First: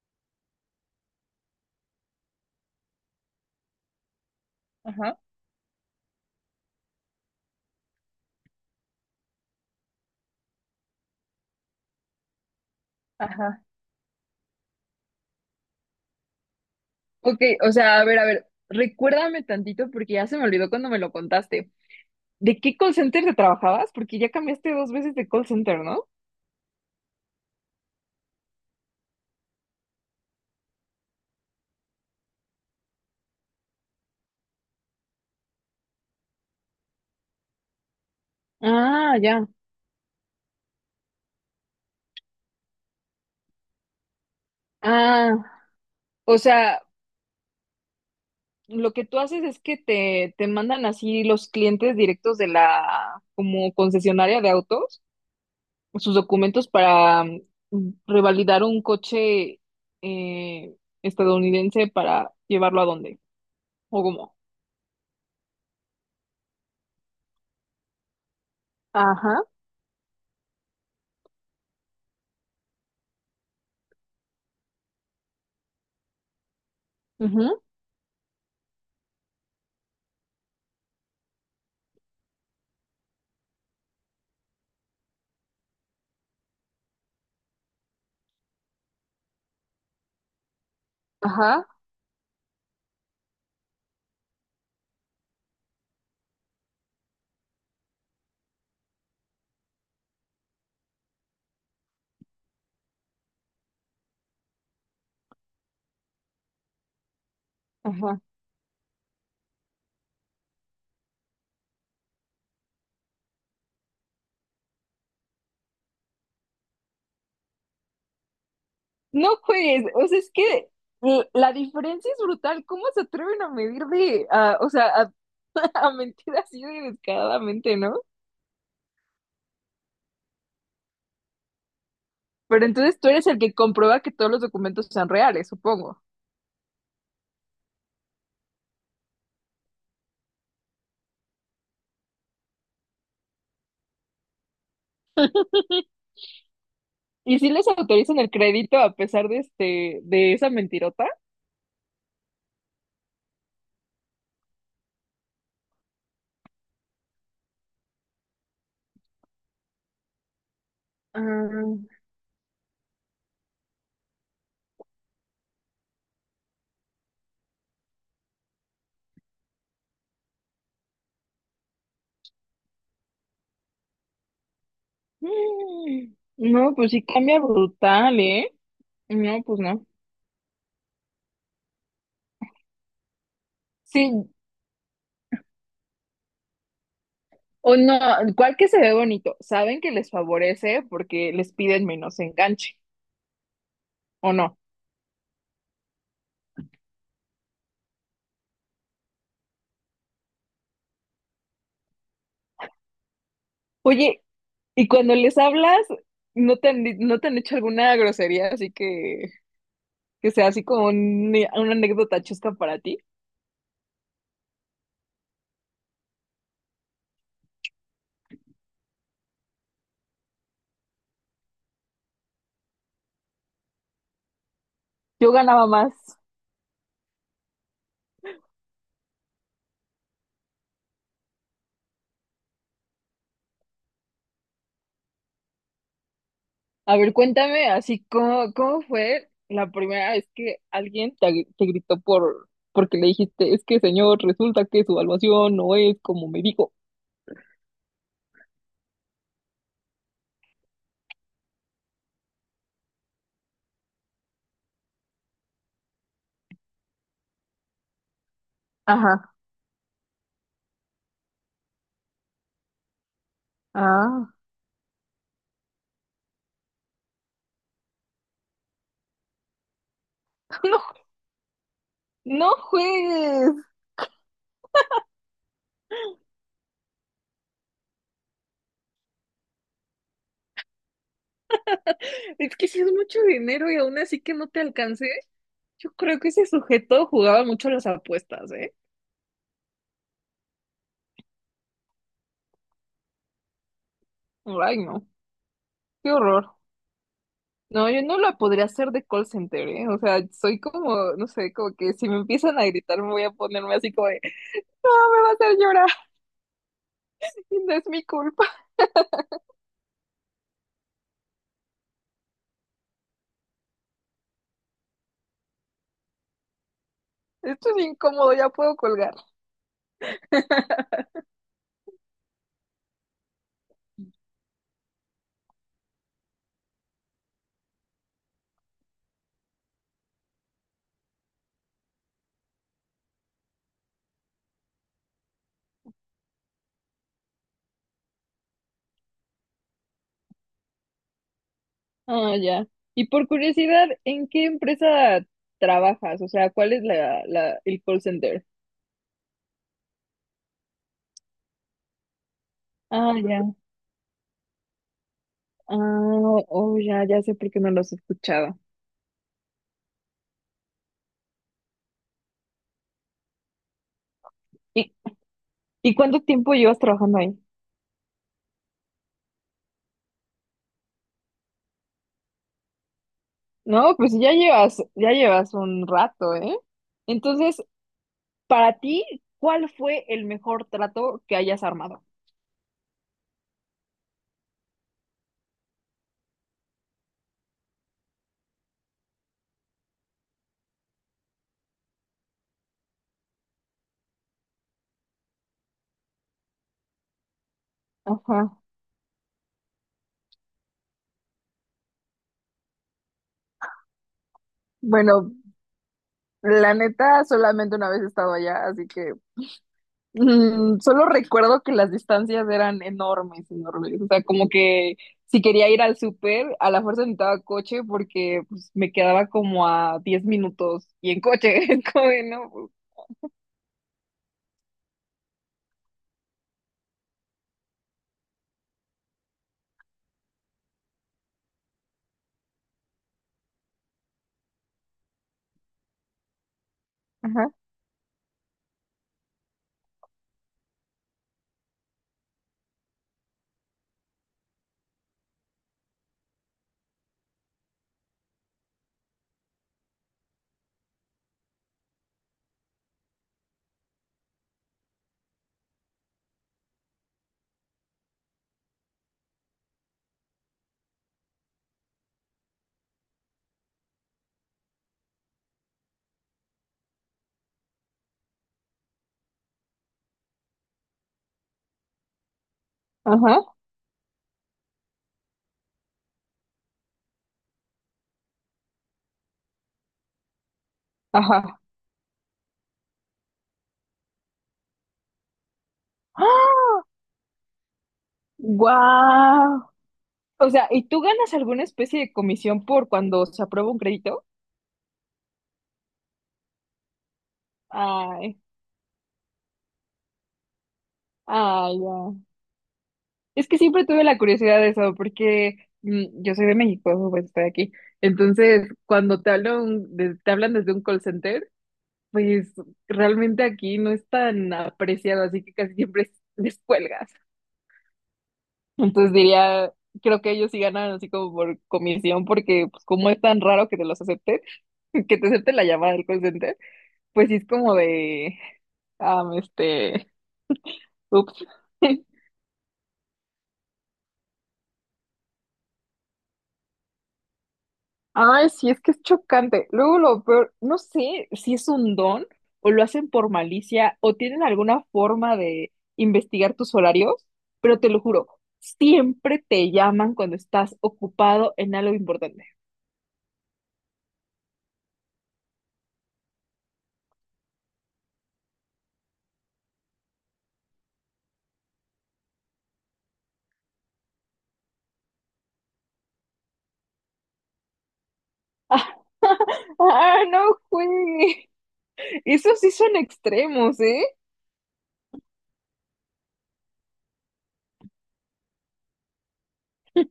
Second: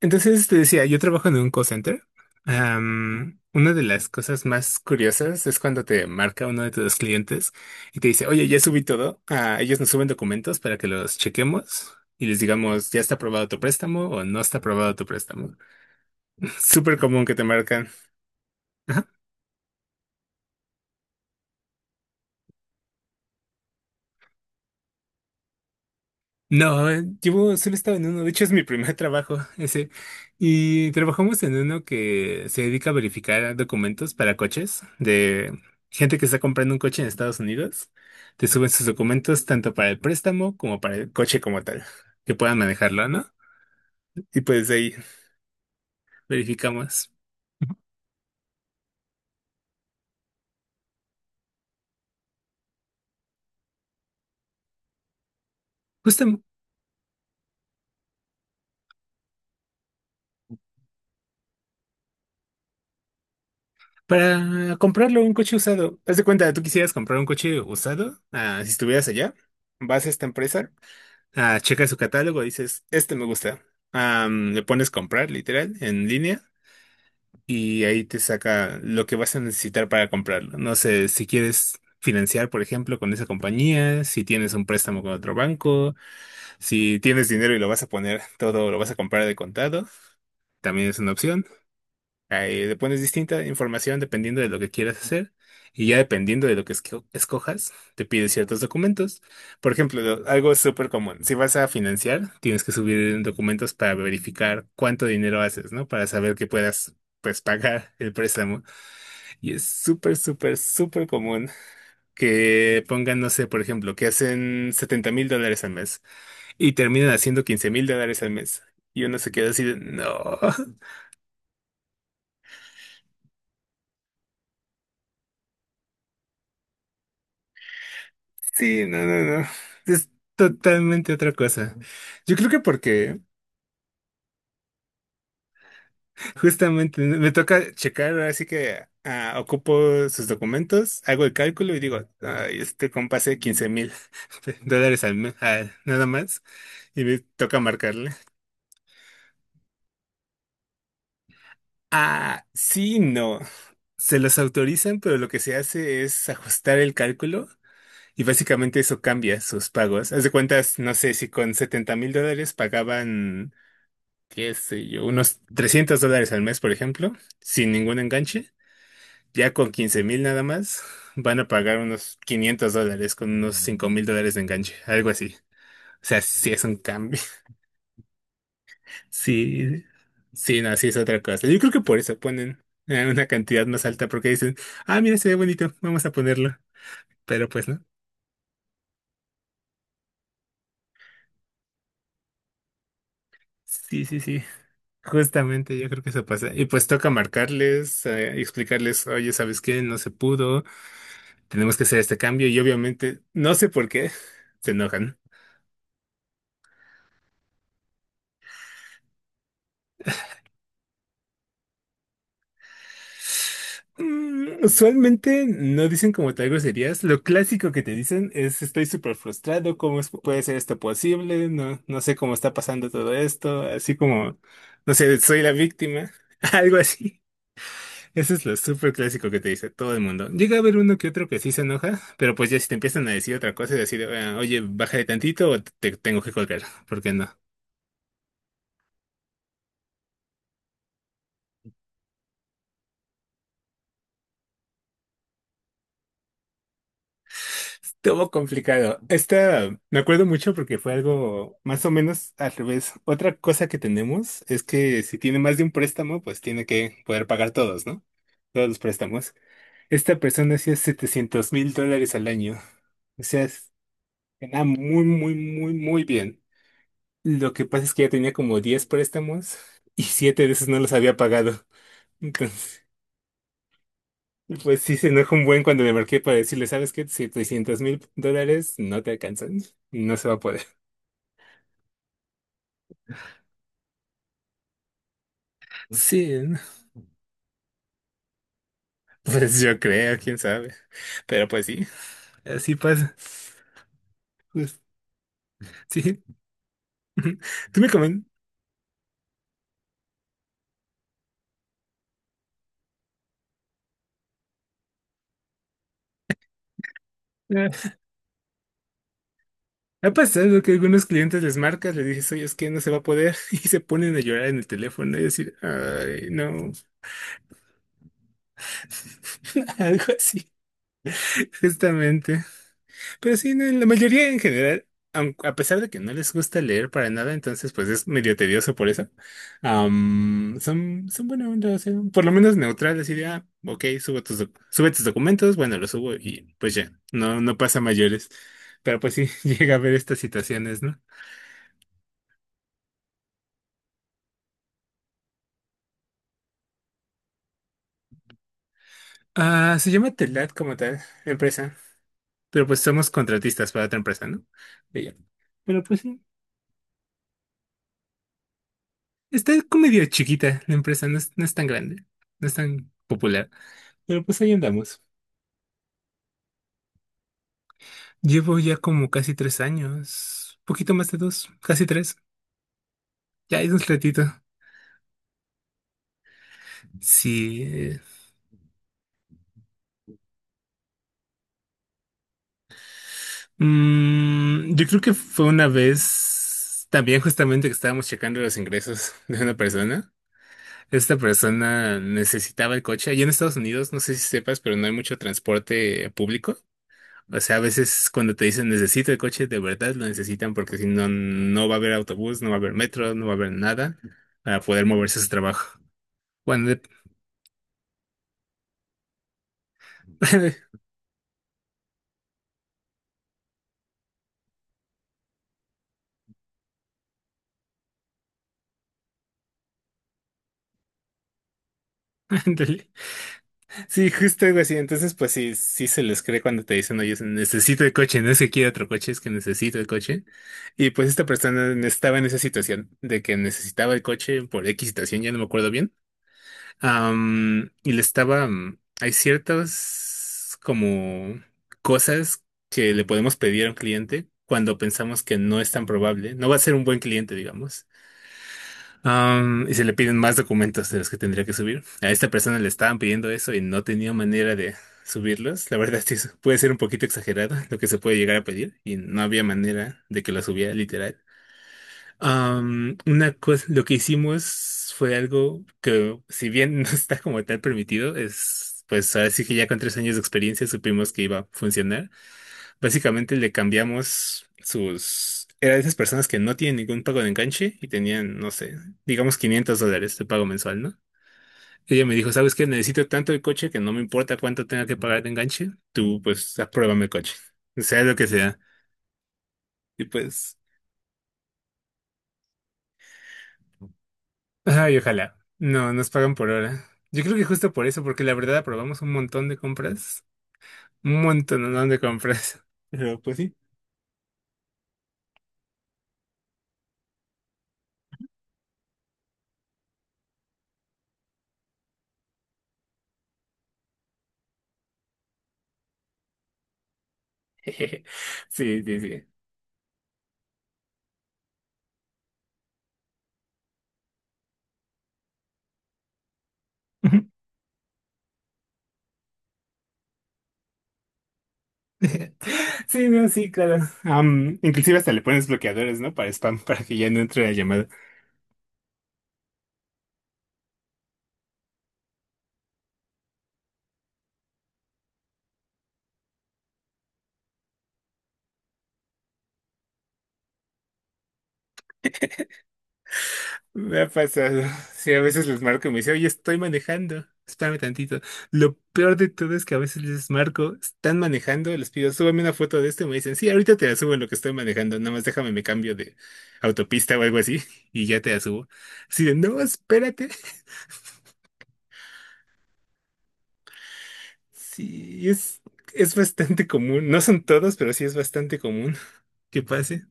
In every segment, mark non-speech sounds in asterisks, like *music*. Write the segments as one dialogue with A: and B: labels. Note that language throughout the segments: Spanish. A: Entonces te decía, yo trabajo en un call center. Una de las cosas más
B: Ajá,
A: curiosas es cuando te marca uno de tus clientes y te dice, oye, ya subí todo. Ah, ellos nos suben documentos para que los chequemos y les digamos, ya está aprobado tu
B: ajá.
A: préstamo o no está aprobado tu préstamo. *laughs* Súper común que
B: Ok,
A: te
B: o
A: marcan.
B: sea, a ver, recuérdame tantito porque ya se me olvidó cuando me lo contaste. ¿De qué call center te trabajabas? Porque ya cambiaste dos veces de call center, ¿no?
A: No, llevo, solo he estado en uno, de hecho es mi primer trabajo *laughs* ese. Y trabajamos en uno que se dedica a verificar documentos para coches de gente que está comprando un coche en Estados Unidos. Te suben sus
B: Ah,
A: documentos
B: ya.
A: tanto para el préstamo como para el coche como tal, que puedan manejarlo, ¿no? Y pues ahí
B: Ah, o sea,
A: verificamos.
B: lo que tú haces es que te mandan así los clientes directos de la como concesionaria de autos, sus
A: Justo
B: documentos para revalidar un coche eh, estadounidense para llevarlo a dónde o cómo.
A: para comprarlo un coche usado. Haz de cuenta, tú quisieras comprar un coche usado, ah, si estuvieras allá,
B: Ajá,
A: vas a esta empresa. Ah, checa su catálogo, dices, este me gusta. Le pones comprar, literal, en línea,
B: ujú,
A: y ahí te saca lo que vas a necesitar para comprarlo. No sé, si quieres financiar, por ejemplo, con esa compañía, si tienes un préstamo con otro banco, si tienes dinero y lo vas a poner todo, lo vas a comprar de contado, también es una opción.
B: ajá,
A: Ahí le pones distinta información dependiendo de lo que quieras hacer y ya dependiendo de lo que escojas, te pide ciertos documentos. Por ejemplo, algo súper común, si vas a financiar, tienes que subir documentos para verificar cuánto dinero haces, ¿no? Para saber que puedas, pues, pagar el
B: ajá.
A: préstamo. Y es súper, súper, súper común que pongan, no sé, por ejemplo, que hacen $70,000 al mes y terminan haciendo $15,000 al mes. Y uno se
B: No
A: queda así de,
B: juegues, o sea, es
A: no.
B: que la diferencia es brutal. ¿Cómo se atreven a o sea, a, *laughs* a mentir así de descaradamente? ¿No?
A: Sí, no, no, no. Es totalmente otra cosa. Yo creo que
B: Pero entonces tú
A: porque
B: eres el que comprueba que todos los documentos sean reales, supongo.
A: justamente me toca checar, ahora sí que ocupo sus documentos, hago el cálculo y digo, "Ay, este compa hace 15,000 *laughs* dólares al mes, nada más, y me
B: ¿Y si
A: toca
B: les
A: marcarle.
B: autorizan el crédito a pesar de de esa mentirota?
A: Ah, sí, no. Se los autorizan, pero lo que se hace es ajustar el cálculo y básicamente eso cambia sus pagos. Haz de cuentas, no sé si con
B: Ah,
A: $70,000 pagaban. Qué sé yo, unos $300 al mes, por ejemplo, sin ningún enganche, ya con 15,000 nada más, van a pagar unos $500 con unos $5,000 de enganche, algo así. O sea, sí es
B: no,
A: un
B: pues sí
A: cambio.
B: cambia
A: *laughs*
B: brutal, ¿eh? No, pues
A: Sí,
B: no.
A: sí, no, sí es otra cosa. Yo creo que por eso ponen una cantidad más alta, porque
B: Sí,
A: dicen, ah, mira, se ve bonito, vamos a ponerlo. Pero pues
B: o
A: no.
B: no, ¿cuál que se ve bonito? Saben que les favorece porque les piden menos enganche,
A: Sí, sí,
B: ¿o
A: sí.
B: no?
A: Justamente yo creo que eso pasa. Y pues toca marcarles, explicarles, oye, ¿sabes qué? No se pudo. Tenemos que hacer este cambio y obviamente, no sé por qué,
B: Oye,
A: *laughs* se
B: y cuando
A: enojan.
B: les hablas, no te han hecho alguna grosería, así que sea así como una anécdota chusca para ti.
A: Usualmente no dicen como tal groserías. Lo clásico que te dicen es estoy súper frustrado, ¿cómo puede ser esto posible? No, no sé cómo está pasando todo esto, así como, no sé,
B: Yo
A: soy la
B: ganaba más.
A: víctima, *laughs* algo así. Eso es lo súper clásico que te dice todo el mundo. Llega a haber uno que otro que sí se enoja, pero pues ya si te empiezan a decir otra cosa y decir, "Ah, oye, bájale tantito o te tengo que colgar,
B: A
A: ¿por qué
B: ver,
A: no?
B: cuéntame, así cómo fue la primera vez que alguien te gritó porque le dijiste, es que señor, resulta que su evaluación no es como me dijo.
A: Estuvo complicado. Esta me acuerdo mucho porque fue algo más o menos al revés. Otra cosa que tenemos es que si tiene más de un préstamo, pues tiene que poder pagar todos, ¿no? Todos los
B: Ajá.
A: préstamos. Esta persona hacía $700,000 al año. O sea,
B: Ah.
A: ganaba muy, muy, muy, muy bien. Lo que pasa es que ya tenía como 10 préstamos y 7 de
B: *laughs*
A: esos no
B: No,
A: los había pagado. *laughs*
B: no juegues.
A: Entonces, pues sí se enojó un buen cuando le marqué para decirle, ¿sabes qué? $700,000 no te alcanzan. No se va a poder.
B: Es que si es mucho dinero y aún así que no te alcancé. Yo creo que
A: Sí,
B: ese
A: ¿no?
B: sujeto jugaba mucho las apuestas, ¿eh?
A: *laughs* pues yo creo, quién sabe. Pero pues sí, así pasa.
B: Ay,
A: Pues,
B: no. Qué
A: sí.
B: horror.
A: *laughs* Tú
B: No,
A: me
B: yo no
A: comentas.
B: la podría hacer de call center, ¿eh? O sea, soy como, no sé, como que si me empiezan a gritar me voy a ponerme así como de, no, me va a hacer llorar, *laughs* no es mi culpa,
A: Ha pasado que algunos clientes les marcas, les dices, oye, es que no se va a poder, *laughs* y se ponen a llorar en el teléfono y decir, ay, no.
B: *laughs* esto es incómodo, ya puedo colgar.
A: *laughs* Algo así. Justamente. Pero sí, no la mayoría en general, a pesar de que no les gusta leer para nada, entonces pues es medio tedioso por eso. Son, son buena onda, o sea, por lo menos neutrales y de, ah, ok, sube tus documentos, bueno, los subo y pues ya, no, no pasa mayores. Pero pues sí, *laughs* llega a haber estas situaciones, ¿no?
B: Ah, ya. Y por curiosidad, ¿en qué empresa trabajas? O sea, ¿cuál es la, el call center?
A: Ah, se llama Telat como tal, la empresa. Pero pues somos
B: Ah, ya.
A: contratistas para otra empresa, ¿no? De ella.
B: Ah,
A: Pero pues sí,
B: oh, ya, ya sé por qué no los he escuchado.
A: está como medio chiquita la empresa, no es, no es tan grande, no es tan popular. Pero pues ahí
B: ¿Y,
A: andamos.
B: y cuánto tiempo llevas trabajando ahí?
A: Llevo ya como casi 3 años, poquito más de dos, casi tres. Ya es un
B: No, pues
A: ratito.
B: ya llevas un rato, ¿eh?
A: Sí.
B: Entonces, para ti, ¿cuál fue el mejor trato que hayas armado?
A: Yo creo que fue una vez también justamente que estábamos checando los ingresos *laughs* de una persona. Esta persona necesitaba el coche. Allá en Estados Unidos, no sé si sepas, pero no hay mucho transporte público. O sea, a veces cuando te
B: Ajá.
A: dicen necesito el coche, de verdad lo necesitan porque si no, no va a haber autobús, no va a haber metro, no va a haber nada para poder moverse a su
B: Bueno,
A: trabajo. Cuando
B: la neta, solamente una vez he estado allá, así que
A: *laughs*
B: solo recuerdo que las distancias eran enormes, enormes. O sea, como que si quería ir al súper, a la fuerza necesitaba coche porque pues, me quedaba como a 10 minutos y en coche, *laughs* es como de, no, pues,
A: ándale. Sí, justo algo así. Entonces, pues sí, sí se les cree cuando te dicen, oye, necesito el coche, no es que quiera otro coche, es que necesito el coche. Y pues esta persona estaba en esa situación de que necesitaba el coche por X situación, ya no me acuerdo bien.
B: Ajá,
A: Y le estaba, hay ciertas como cosas que le podemos pedir a un cliente cuando pensamos que no es tan probable, no va a ser un buen cliente, digamos. Y se le piden más documentos de los que tendría que subir. A esta persona le estaban pidiendo eso y no tenía manera de subirlos. La verdad, *laughs* sí, puede ser un poquito exagerado lo que se puede llegar a pedir y no había manera de que lo subiera literal. Una cosa, lo que hicimos fue algo que, si bien *laughs* no está como tal permitido, es pues así que ya con 3 años de experiencia supimos que iba a funcionar. Básicamente
B: ajá,
A: le cambiamos sus... Era de esas personas que no tienen ningún pago de enganche y tenían, no sé, digamos $500 de pago mensual, ¿no?
B: ajá.
A: Ella me dijo, ¿sabes qué? Necesito tanto el coche que no me importa cuánto tenga que pagar de enganche. Tú, pues, apruébame el coche. Sea lo que sea.
B: ¡Guau!
A: Y
B: O
A: pues...
B: sea, ¿y tú ganas alguna especie de comisión por cuando se aprueba un crédito?
A: Ay, ojalá. No, nos pagan por hora. Yo creo que justo por eso, porque la
B: Ay.
A: verdad aprobamos un montón de compras. Un
B: Ah,
A: montón de
B: ya.
A: compras. *laughs* Pero, pues
B: Es
A: sí.
B: que siempre tuve la curiosidad de eso, porque yo soy de México, pues estoy aquí. Entonces, cuando te hablan, te hablan desde un call center, pues realmente aquí no es tan apreciado, así que casi siempre les cuelgas.
A: *laughs* Sí,
B: Entonces
A: sí,
B: diría, creo que ellos sí ganan así como por comisión, porque pues como es tan raro que te los acepten, *laughs* que te acepten la llamada del call center,
A: sí.
B: pues sí es como de, ah, este, ups. *laughs*
A: *laughs* Sí, no, sí, claro. Inclusive hasta le pones bloqueadores, ¿no? Para spam, para que ya no entre la llamada.
B: Ay, sí, es que es chocante. Luego lo peor, no sé si es un don o lo hacen por malicia o tienen alguna forma de investigar tus horarios, pero te lo juro, siempre te llaman cuando estás ocupado en algo importante.
A: Me ha pasado. Sí, a veces les marco y me dice, oye, estoy manejando. Espérame tantito. Lo peor de todo es que a veces les marco, están manejando, les pido, súbame una foto de esto y me dicen, sí, ahorita te la subo en lo que estoy manejando, nada más déjame me cambio de autopista o algo así *laughs* y ya te la subo.
B: *laughs*
A: Así de, no,
B: Ah,
A: espérate.
B: no,
A: *laughs*
B: güey. Esos sí son extremos, ¿eh?
A: Sí, es bastante común. No son todos, pero sí es bastante común que pase.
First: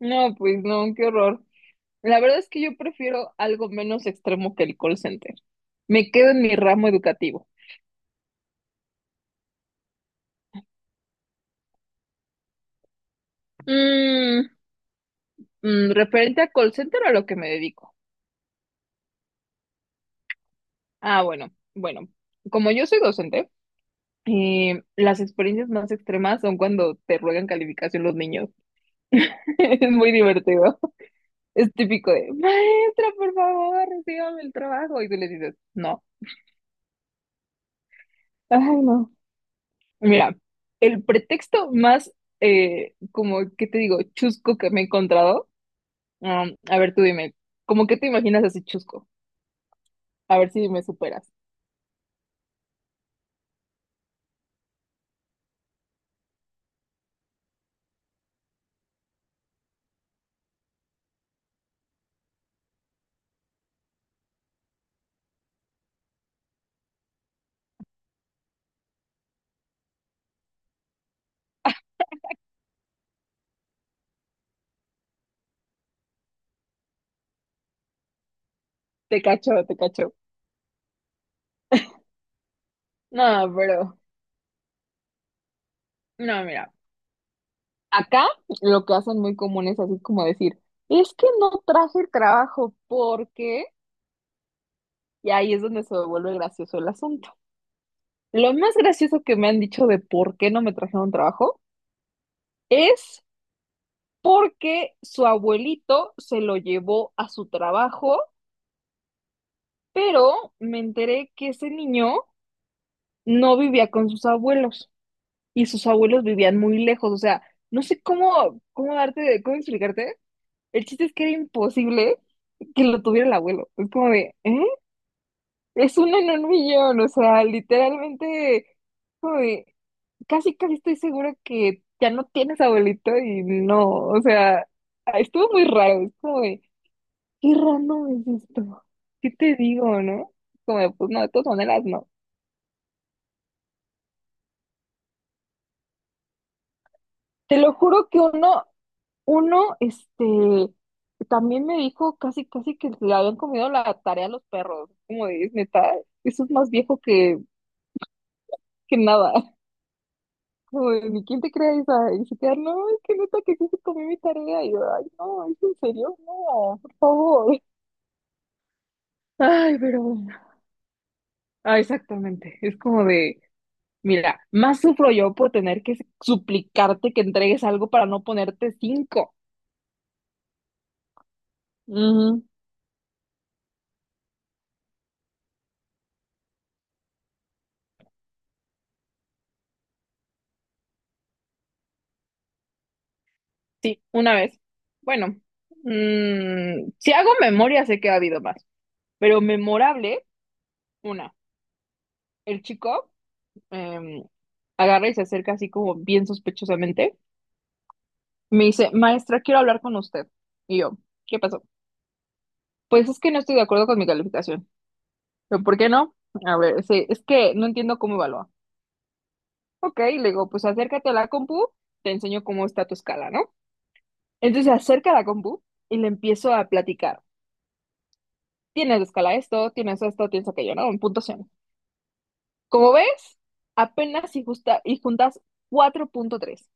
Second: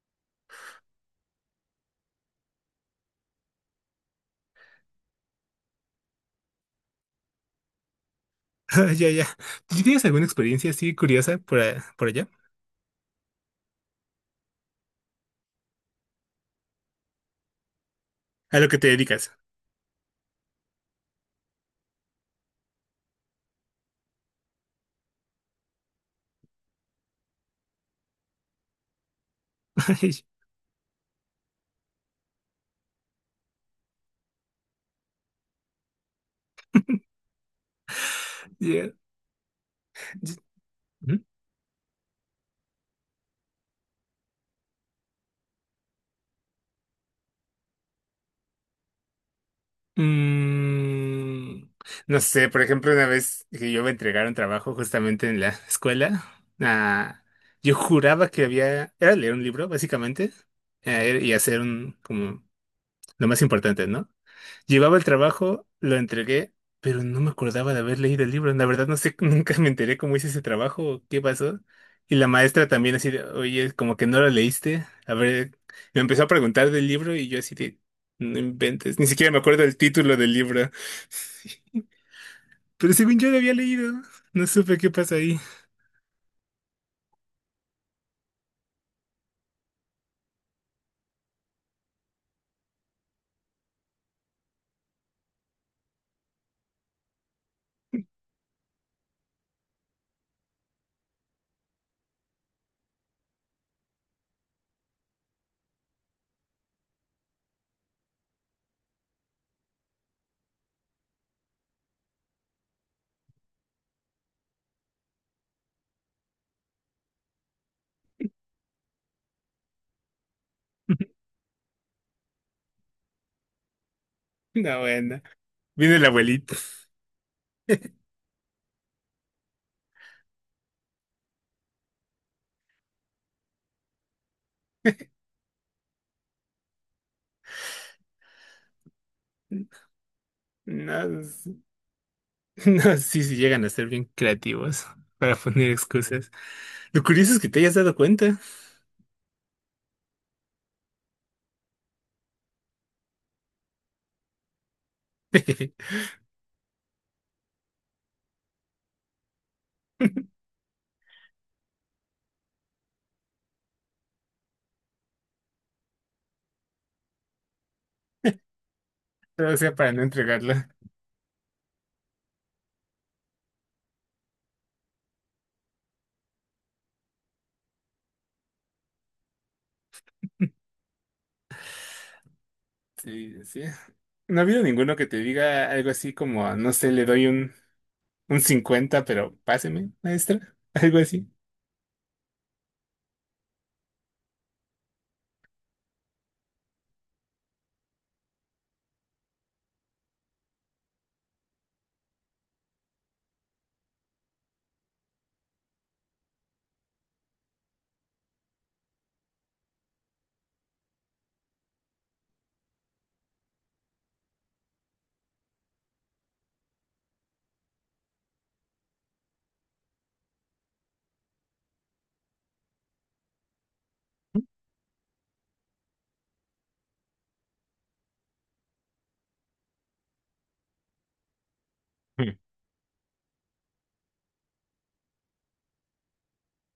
B: No, pues no, qué horror. La verdad es que yo prefiero algo menos extremo que el call center. Me quedo en mi ramo educativo.
A: *laughs* Ya, ya. ¿Tú sí tienes alguna experiencia así curiosa por, por allá?
B: Mm, Referente a call center a lo que me dedico.
A: A lo que te dedicas.
B: Ah, bueno, bueno, como yo soy docente, las experiencias más extremas son cuando te ruegan calificación los niños. *laughs* Es muy
A: *laughs*
B: divertido. Es típico de, maestra, por favor, recíbame el trabajo. Y tú les dices, no. Ay,
A: Ya.
B: no. Mira, el
A: Ujú.
B: pretexto más, como, ¿qué te digo? Chusco que me he encontrado. A ver, tú dime, ¿cómo que te imaginas así chusco? A ver si me superas.
A: Mm, no sé, por ejemplo, una vez que yo me entregaron trabajo justamente en la escuela, ah, yo juraba que había, era leer un libro, básicamente, y hacer un, como, lo más importante, ¿no? Llevaba el trabajo, lo entregué, pero no me acordaba de haber leído el libro. La verdad no sé, *laughs* nunca me enteré cómo hice ese trabajo, o qué pasó. Y la maestra también así de, oye, como que no lo leíste. A ver, me empezó a preguntar del libro y yo así de, no inventes, ni
B: Te
A: siquiera me acuerdo
B: cacho,
A: el
B: te cacho.
A: título del libro. *laughs* Pero según yo lo
B: No,
A: había
B: pero,
A: leído, no supe qué pasa ahí.
B: no, mira. Acá lo que hacen muy común es así como decir, es que no traje el trabajo porque, y ahí es donde se vuelve gracioso el asunto. Lo más gracioso que me han dicho de por qué no me trajeron trabajo es porque su abuelito se lo llevó a su trabajo, pero me enteré que ese niño no vivía con sus abuelos y sus abuelos vivían muy lejos, o sea, no sé cómo, cómo darte, cómo explicarte. El chiste es que
A: *laughs*
B: era imposible que lo tuviera el abuelo. Es como de, ¿eh?
A: No, bueno, viene
B: Es
A: el
B: uno en un
A: abuelito.
B: millón, o sea, literalmente, como de, casi, casi estoy segura que ya no tienes abuelito y no, o sea, estuvo muy raro, es como de, qué random es esto, ¿qué te digo, no? Como de, pues no,
A: No,
B: de todas maneras, no.
A: *laughs* no, sí, sí llegan a ser bien creativos para poner excusas. Lo curioso es que
B: Te
A: te
B: lo
A: hayas dado
B: juro que
A: cuenta.
B: uno, este, también me dijo casi, casi que le habían comido la tarea a los perros. Como de, es neta,
A: *laughs*
B: eso es más viejo que nada. *laughs* Como de, ni quién te cree esa. Y se quedan, no, es que neta que sí se comió mi tarea. Y yo, ay, no, es en serio, no, por favor.
A: O sea,
B: Ay,
A: para
B: pero
A: no
B: bueno.
A: entregarla.
B: Ah, exactamente. Es como de, mira, más sufro yo por tener que suplicarte que entregues algo para no ponerte cinco.
A: Sí, sí. No ha habido ninguno que te diga algo así como, no sé, le doy un, 50 pero páseme, maestra. *laughs* Algo así.
B: Sí, una vez. Bueno, si hago memoria, sé que ha habido más, pero memorable, una. El chico em, agarra y se acerca así como bien sospechosamente. Me dice, maestra, quiero hablar con usted. Y yo, ¿qué pasó? Pues es que no estoy de acuerdo con mi calificación. Pero, ¿por qué no? A ver, sí, es que no entiendo cómo evalúa. Ok, le digo, pues acércate a la compu, te enseño cómo está tu escala, ¿no? Entonces se acerca a la compu y le empiezo a platicar. Tienes de escala esto, tienes aquello, ¿no? En puntuación.
A: Mm.
B: Como ves, apenas y y juntas 4.3.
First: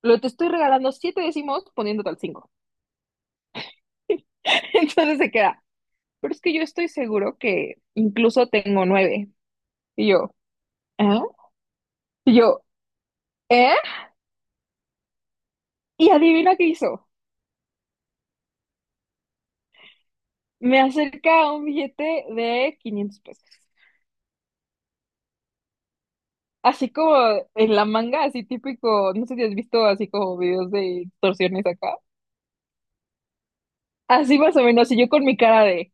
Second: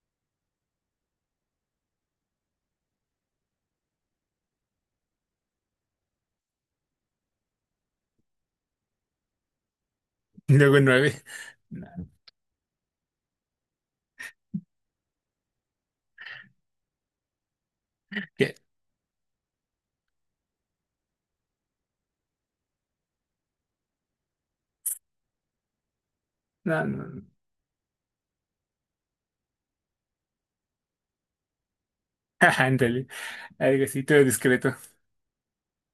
B: Lo te estoy regalando 7 décimos poniéndote al 5. *laughs* Entonces se queda. Pero es que yo estoy seguro que incluso tengo 9. Y yo,
A: Y luego
B: ¿eh?
A: nueve. No,
B: Y yo, ¿eh? Y adivina qué hizo.
A: ¿qué?
B: Me acerca un billete de 500 pesos.
A: No,
B: Así
A: no.
B: como
A: No.
B: en la manga, así típico, no sé si has visto así como videos de extorsiones acá.
A: *laughs* Ándale. Algo así, todo
B: Así más o
A: discreto.
B: menos, y yo con mi cara de,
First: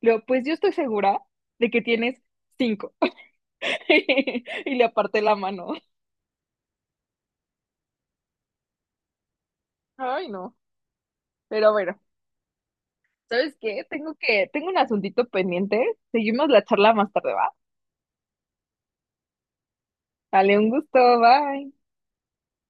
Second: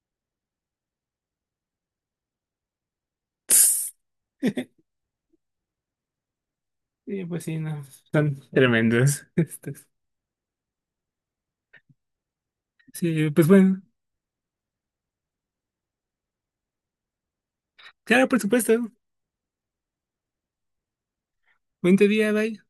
B: le digo, pues yo estoy segura de que tienes cinco. *laughs* Y le
A: *laughs*
B: aparté la mano.
A: Sí, pues sí, no. Son tremendos. *laughs* estos.
B: Ay, no. Pero bueno,
A: Sí, pues
B: ¿sabes
A: bueno.
B: qué? Tengo un asuntito pendiente. Seguimos la charla más tarde, ¿va?
A: Claro, por supuesto.
B: Dale un gusto, bye.
A: Buen día, bye.